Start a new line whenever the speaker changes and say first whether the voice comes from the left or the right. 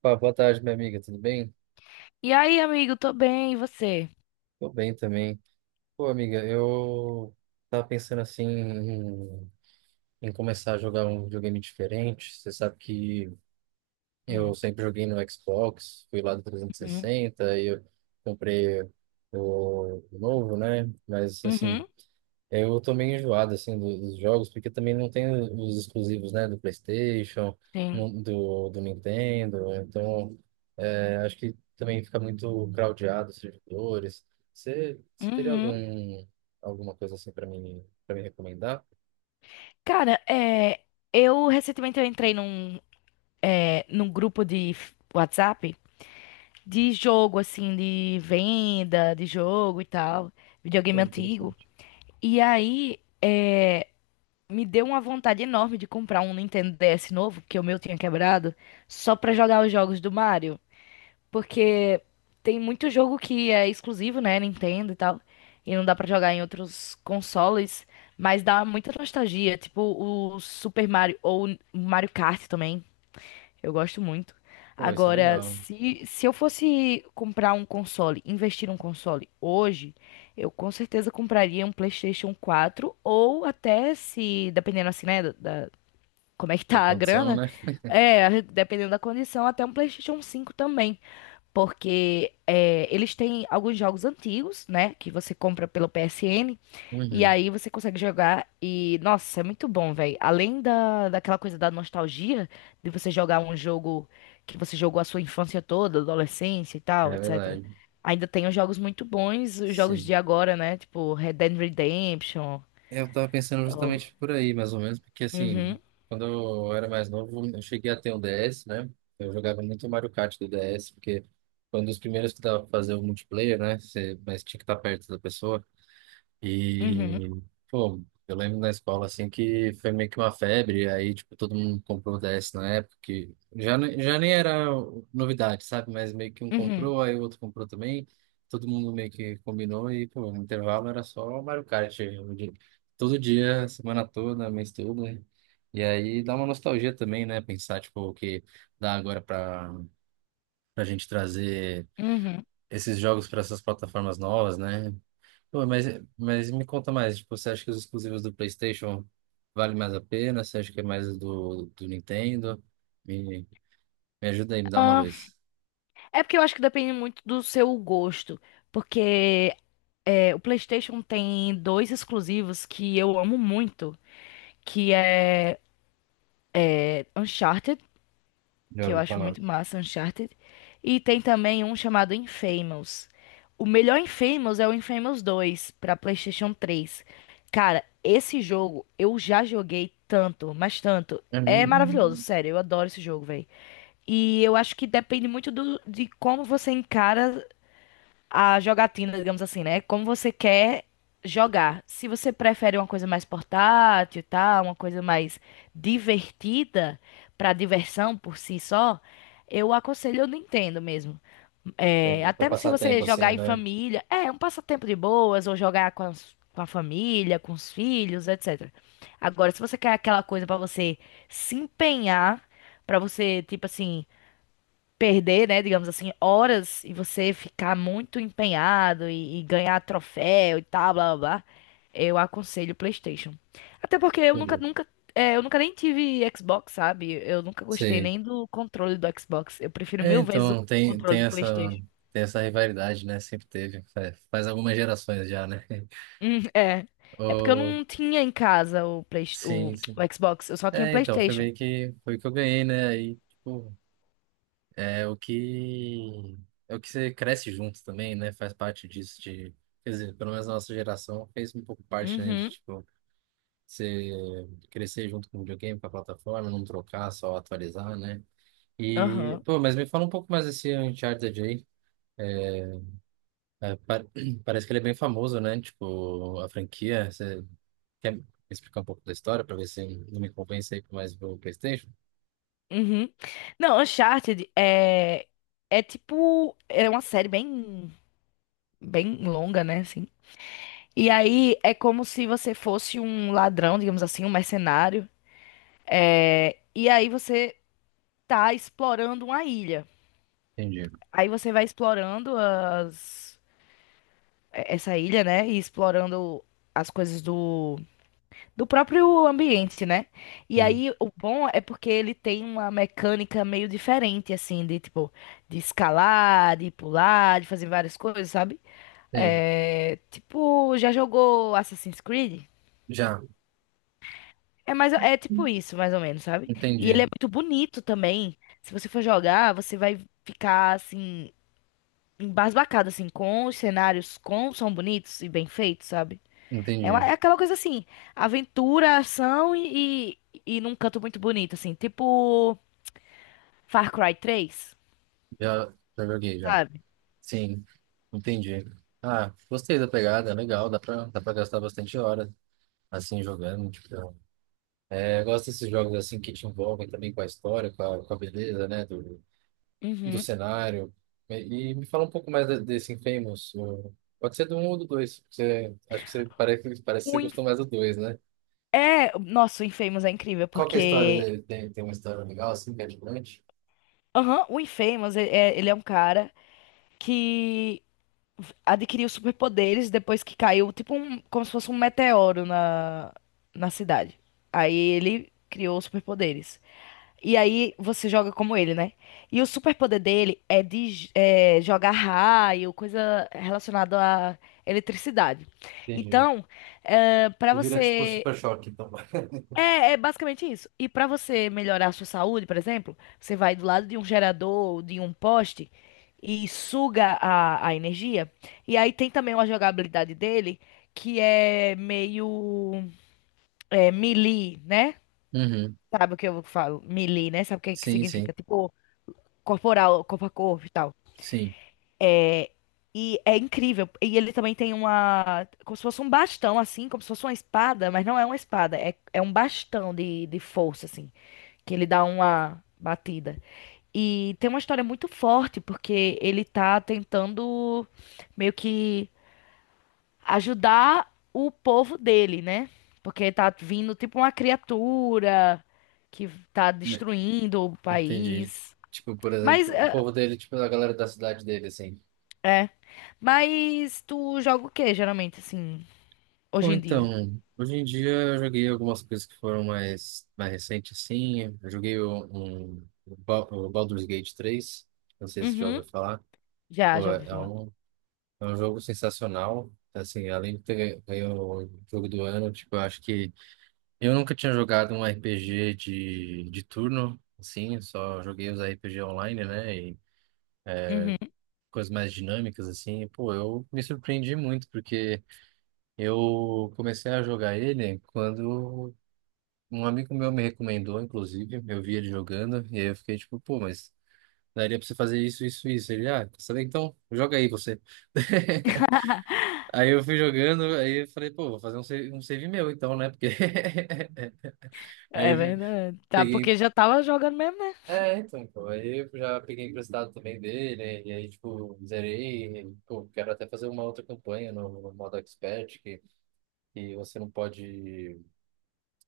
right: Pá, boa tarde, minha amiga, tudo bem?
left: E aí, amigo, tô bem, e você?
right: Tô bem também. Pô, amiga, eu tava pensando assim em começar a jogar um videogame diferente. Você sabe que eu
left: Hum,
right: sempre joguei no Xbox, fui lá do 360 e
left: Uhum,
right: 60 e eu comprei o novo, né? Mas assim,
left: uhum,
right: eu tô meio enjoado assim dos jogos, porque também não tem os exclusivos, né, do PlayStation,
left: sim.
right: do Nintendo, então é, acho que também fica muito crowdado os servidores. Você teria
left: Uhum.
right: alguma coisa assim para mim, para me recomendar?
left: Cara, é, eu recentemente eu entrei é, num grupo de WhatsApp de jogo, assim, de venda de jogo e tal, videogame
right: Pô,
left: antigo.
right: interessante.
left: E aí, me deu uma vontade enorme de comprar um Nintendo DS novo, porque o meu tinha quebrado, só pra jogar os jogos do Mario. Porque tem muito jogo que é exclusivo, né, Nintendo e tal, e não dá pra jogar em outros consoles, mas dá muita nostalgia, tipo o Super Mario ou o Mario Kart também, eu gosto muito.
right: Pô, isso é
left: Agora,
right: legal.
left: se eu fosse comprar um console, investir um console hoje, eu com certeza compraria um PlayStation 4 ou até se, dependendo assim, né, da- como é que tá
right: Da
left: a
right: condição,
left: grana,
right: né?
left: é, dependendo da condição, até um PlayStation 5 também. Porque é, eles têm alguns jogos antigos, né? Que você compra pelo PSN. E
right: Uhum.
left: aí você consegue jogar. E, nossa, é muito bom, velho. Além daquela coisa da nostalgia, de você jogar um jogo que você jogou a sua infância toda, adolescência e
right: É
left: tal, etc.
right: verdade.
left: Ainda tem os jogos muito bons, os jogos de
right: Sim.
left: agora, né? Tipo Red Dead Redemption.
right: É, eu tava pensando
left: ou-
right: justamente por aí, mais ou menos, porque assim,
left: Uhum,
right: quando eu era mais novo, eu cheguei a ter um DS, né? Eu jogava muito Mario Kart do DS, porque foi um dos primeiros que dava pra fazer o multiplayer, né? Mas tinha que estar perto da pessoa. E,
left: uhum,
right: pô, eu lembro na escola, assim, que foi meio que uma febre, aí, tipo, todo mundo comprou o DS na época, que já, já nem era novidade, sabe? Mas meio que um
left: uhum,
right: comprou, aí o outro comprou também, todo mundo meio que combinou, e, pô, no intervalo era só Mario Kart, todo dia, semana toda, mês todo, né? E aí dá uma nostalgia também, né? Pensar, tipo, o que dá agora pra, gente trazer
left: uhum.
right: esses jogos para essas plataformas novas, né? Pô, mas me conta mais, tipo, você acha que os exclusivos do PlayStation valem mais a pena? Você acha que é mais do Nintendo? Me, me ajuda aí, me dá uma
left: Ah,
right: luz.
left: é porque eu acho que depende muito do seu gosto. Porque o PlayStation tem dois exclusivos que eu amo muito, que é Uncharted,
right: Já
left: que eu
right: ouvi
left: acho
right: falar.
left: muito massa, Uncharted, e tem também um chamado Infamous. O melhor Infamous é o Infamous 2 para PlayStation 3. Cara, esse jogo eu já joguei tanto, mas tanto.
right: É
left: É
right: mesmo?
left: maravilhoso, sério, eu adoro esse jogo, velho. E eu acho que depende muito de como você encara a jogatina, digamos assim, né? Como você quer jogar. Se você prefere uma coisa mais portátil, tá? Uma coisa mais divertida para diversão por si só, eu aconselho o Nintendo mesmo.
right: Tem,
left: É,
right: pra
left: até se
right: passar tempo
left: você
right: assim,
left: jogar em
right: né?
left: família, é um passatempo de boas, ou jogar com com a família, com os filhos, etc. Agora, se você quer aquela coisa para você se empenhar, para você, tipo assim, perder, né, digamos assim, horas e você ficar muito empenhado e ganhar troféu e tal, blá blá blá, eu aconselho o PlayStation. Até porque
right: Entendi.
left: eu nunca nem tive Xbox, sabe? Eu nunca gostei
right: Sim.
left: nem do controle do Xbox. Eu prefiro
right: É,
left: mil vezes o
right: então, tem,
left: controle
right: tem
left: do
right: essa,
left: PlayStation.
right: tem essa rivalidade, né? Sempre teve. Faz algumas gerações já, né?
left: É. É porque eu
right: Oh,
left: não tinha em casa
right: sim, sim.
left: o Xbox, eu só tinha
right: É, então, foi
left: PlayStation.
right: meio que, foi o que eu ganhei, né? Aí, tipo, É o que é o que você cresce junto também, né? Faz parte disso de, quer dizer, pelo menos a nossa geração fez um pouco parte, né, de
left: Uhum,
right: tipo você crescer junto com o videogame, com a plataforma, não trocar, só atualizar, né? E,
left: aham,
right: pô, mas me fala um pouco mais desse Uncharted aí. É, é, pa- Parece que ele é bem famoso, né? Tipo, a franquia, você quer me explicar um pouco da história para ver se não me convence aí com mais o PlayStation?
left: uhum. Não, é tipo. É uma série bem. Bem longa, né, assim. E aí é como se você fosse um ladrão, digamos assim, um mercenário. E aí você tá explorando uma ilha.
right: Entendi.
left: Aí você vai explorando essa ilha, né? E explorando as coisas do... do próprio ambiente, né? E
right: Sim.
left: aí o bom é porque ele tem uma mecânica meio diferente, assim, de tipo, de escalar, de pular, de fazer várias coisas, sabe?
right: Sim.
left: É... Tipo, já jogou Assassin's Creed?
right: Já,
left: É mais, é tipo isso, mais ou menos, sabe? E ele
right: entendi.
left: é muito bonito também. Se você for jogar, você vai ficar assim embasbacado assim com os cenários, como são bonitos e bem feitos, sabe? É,
right: Entendi.
left: é aquela coisa assim, aventura, ação e num canto muito bonito assim, tipo Far Cry 3
right: Já, já joguei já.
left: sabe?
right: Sim, entendi. Ah, gostei da pegada, legal, dá pra, gastar bastante hora assim jogando. Tipo, é, eu gosto desses jogos assim que te envolvem também com a história, com a beleza, né, do
left: Uhum.
right: cenário. E me fala um pouco mais desse Infamous. Pode ser do 1 ou do 2. Você, acho que você parece que você
left: O Inf-
right: gostou mais do 2, né?
left: Nossa,
right: Qual que é a história dele? Tem uma história legal assim, que é diferente?
left: o Infamous ele é um cara que adquiriu superpoderes depois que caiu, tipo um, como se fosse um meteoro na cidade. Aí ele criou os superpoderes. E aí você joga como ele, né? E o superpoder dele é de jogar raio, coisa relacionada à eletricidade.
right: Entendi.
left: Então, para
right: Vira tipo
left: você
right: Super Choque, então.
left: é, é basicamente isso. E pra você melhorar a sua saúde, por exemplo, você vai do lado de um gerador, de um poste e suga a energia. E aí tem também uma jogabilidade dele que é meio é, melee, né?
right: Uhum.
left: Sabe o que eu falo? Melee, né? Sabe o que que
right: Sim, sim,
left: significa? Tipo, corporal, corpo a corpo e tal.
right: sim.
left: E é incrível. E ele também tem uma. Como se fosse um bastão, assim, como se fosse uma espada, mas não é uma espada, é um bastão de força, assim. Que ele dá uma batida. E tem uma história muito forte, porque ele tá tentando meio que ajudar o povo dele, né? Porque tá vindo tipo uma criatura que tá destruindo o
right: Entendi.
left: país.
right: Tipo, por
left: Mas
right: exemplo, o
left: é,
right: povo dele, tipo, a galera da cidade dele, assim.
left: é. Mas tu joga o quê, geralmente, assim,
right: Ou
left: hoje em dia?
right: então, hoje em dia eu joguei algumas coisas que foram mais recentes, assim. Eu joguei o Baldur's Gate 3. Não sei se você já
left: Uhum.
right: ouviu falar.
left: Já,
right: Pô,
left: já ouvi
right: é
left: falar.
right: um, é um jogo sensacional. Assim, além de ter ganho o jogo do ano, tipo, eu acho que eu nunca tinha jogado um RPG de turno, assim, eu só joguei os RPG online, né?
left: Uhum.
right: Coisas mais dinâmicas, assim, pô, eu me surpreendi muito, porque eu comecei a jogar ele quando um amigo meu me recomendou, inclusive, eu vi ele jogando, e aí eu fiquei tipo, pô, mas daria pra você fazer isso, isso, isso. Ele, ah, quer saber então? Joga aí você. Aí eu fui jogando, aí eu falei, pô, vou fazer um save meu então, né? Porque.
left: É
right: Aí
left: verdade. Tá,
right: peguei,
left: porque já tava jogando mesmo, né?
right: É, então, aí eu já peguei emprestado também dele, e aí, tipo, zerei, e, pô, quero até fazer uma outra campanha no modo expert, que você não pode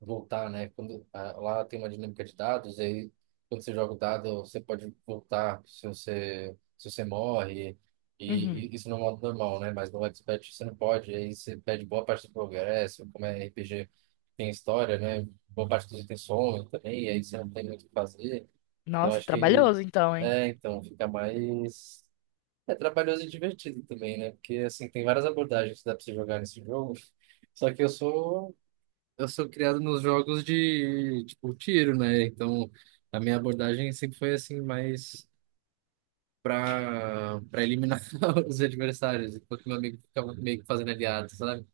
right: voltar, né? Quando, ah, lá tem uma dinâmica de dados, e aí, quando você joga o dado, você pode voltar se você, morre, e,
left: Uhum.
right: e isso no modo normal, né? Mas no expert você não pode, aí você perde boa parte do progresso, como é RPG, tem história, né? Boa parte dos itens somem também, e aí você não tem muito o que fazer. Então
left: Nossa,
right: acho que ele.
left: trabalhoso então, hein?
right: É, então, fica mais. É trabalhoso e divertido também, né? Porque, assim, tem várias abordagens que dá pra você jogar nesse jogo. Só que eu sou. Eu sou criado nos jogos de, tipo, tiro, né? Então, a minha abordagem sempre foi, assim, mais pra eliminar os adversários, enquanto meu amigo ficava meio que fazendo aliado, sabe?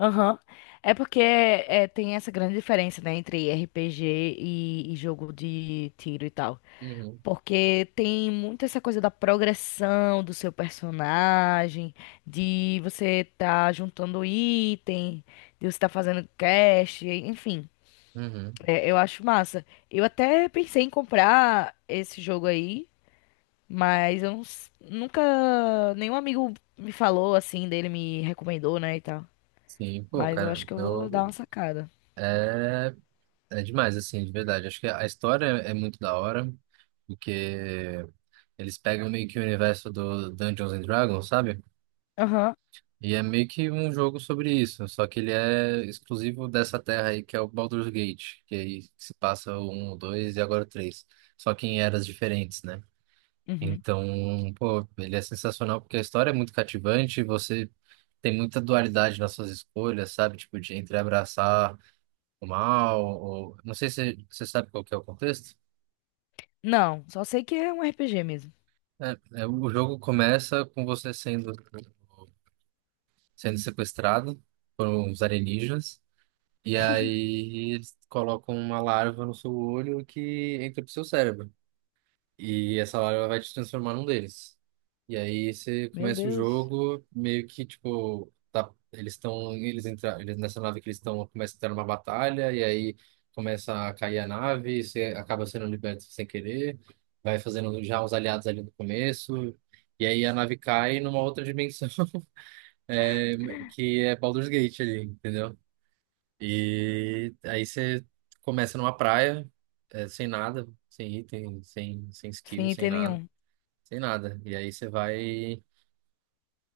left: Aham. É porque é, tem essa grande diferença, né, entre RPG e jogo de tiro e tal.
right: Uhum,
left: Porque tem muito essa coisa da progressão do seu personagem, de você tá juntando item, de você tá fazendo quest, enfim.
right: uhum.
left: É, eu acho massa. Eu até pensei em comprar esse jogo aí, mas eu nunca. Nenhum amigo me falou assim dele, me recomendou, né, e tal.
right: Sim, pô,
left: Mas eu
right: cara,
left: acho que eu vou dar uma
right: eu.
left: sacada.
right: É, é demais, assim, de verdade. Acho que a história é muito da hora. Porque eles pegam meio que o universo do Dungeons and Dragons, sabe?
left: Aham.
right: E é meio que um jogo sobre isso, só que ele é exclusivo dessa terra aí, que é o Baldur's Gate, que aí se passa o 1, o 2 e agora o 3, só que em eras diferentes, né?
left: Uhum.
right: Então, pô, ele é sensacional porque a história é muito cativante, você tem muita dualidade nas suas escolhas, sabe? Tipo, de entre abraçar o mal, ou... Não sei se você sabe qual que é o contexto.
left: Não, só sei que é um RPG mesmo.
right: É, o jogo começa com você sendo sequestrado por uns alienígenas. E aí eles colocam uma larva no seu olho que entra pro seu cérebro. E essa larva vai te transformar num deles. E aí você
left: Meu
right: começa o
left: Deus,
right: jogo meio que tipo. Tá, eles estão. Eles entram. Eles, nessa nave que eles estão. Começa a entrar numa batalha. E aí começa a cair a nave, e você acaba sendo liberto sem querer. Vai fazendo já uns aliados ali no começo. E aí a nave cai numa outra dimensão é, que é Baldur's Gate ali, entendeu? E aí você começa numa praia, sem nada, sem item, sem skill,
left: sem
right: sem
left: item
right: nada,
left: nenhum.
right: sem nada. E aí você vai,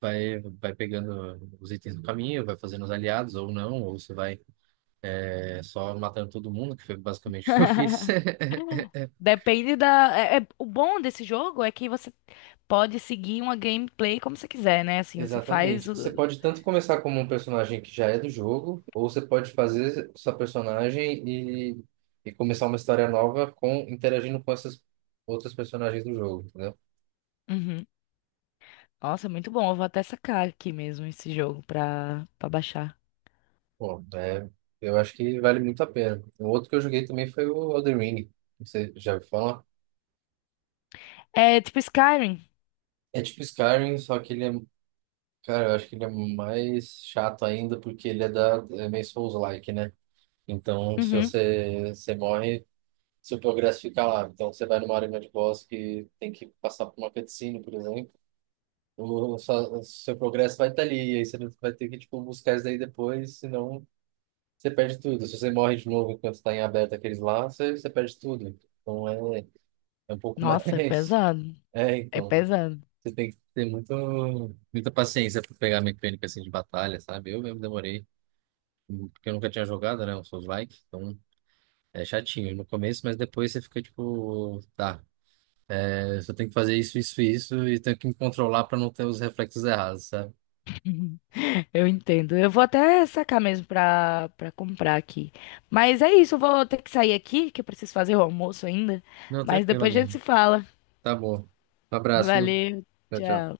right: vai, vai pegando os itens do caminho, vai fazendo os aliados ou não, ou você vai, só matando todo mundo, que foi basicamente o que eu fiz.
left: Depende da. O bom desse jogo é que você pode seguir uma gameplay como você quiser, né? Assim,
right: Exatamente. Você pode tanto começar como um personagem que já é do jogo, ou você pode fazer sua personagem e começar uma história nova com interagindo com essas outras personagens do jogo, entendeu?
left: Uhum. Nossa, é muito bom. Eu vou até sacar aqui mesmo esse jogo pra baixar.
right: Pô, eu acho que vale muito a pena. O outro que eu joguei também foi o Elden Ring. Você já ouviu falar?
left: É tipo Skyrim.
right: É tipo Skyrim, só que ele é, cara, eu acho que ele é mais chato ainda porque ele é da é meio Souls-like, né? Então, se
left: Uhum.
right: você, morre se o progresso ficar lá. Então, você vai numa arena de boss que tem que passar por uma cutscene, por exemplo. O seu progresso vai estar ali, e aí você vai ter que, tipo, buscar isso daí depois, senão você perde tudo. Se você morre de novo enquanto está em aberto aqueles lá, você perde tudo. Então, é, é um pouco
left: Nossa, é
right: mais...
left: pesado.
right: É,
left: É
right: então,
left: pesado.
right: você tem que ter muita paciência para pegar a mecânica, assim, de batalha, sabe? Eu mesmo demorei, porque eu nunca tinha jogado, né, o Souls-like, então... É chatinho no começo, mas depois você fica tipo, tá, eu só tenho que fazer isso, isso, isso e tenho que me controlar para não ter os reflexos errados, sabe?
left: Uhum. Eu entendo. Eu vou até sacar mesmo pra comprar aqui. Mas é isso, eu vou ter que sair aqui, que eu preciso fazer o almoço ainda.
right: Não,
left: Mas
right: tranquilo,
left: depois a gente
right: amiga.
left: se fala.
right: Tá bom. Um abraço, viu?
left: Valeu,
right: Tchau, tchau.
left: tchau.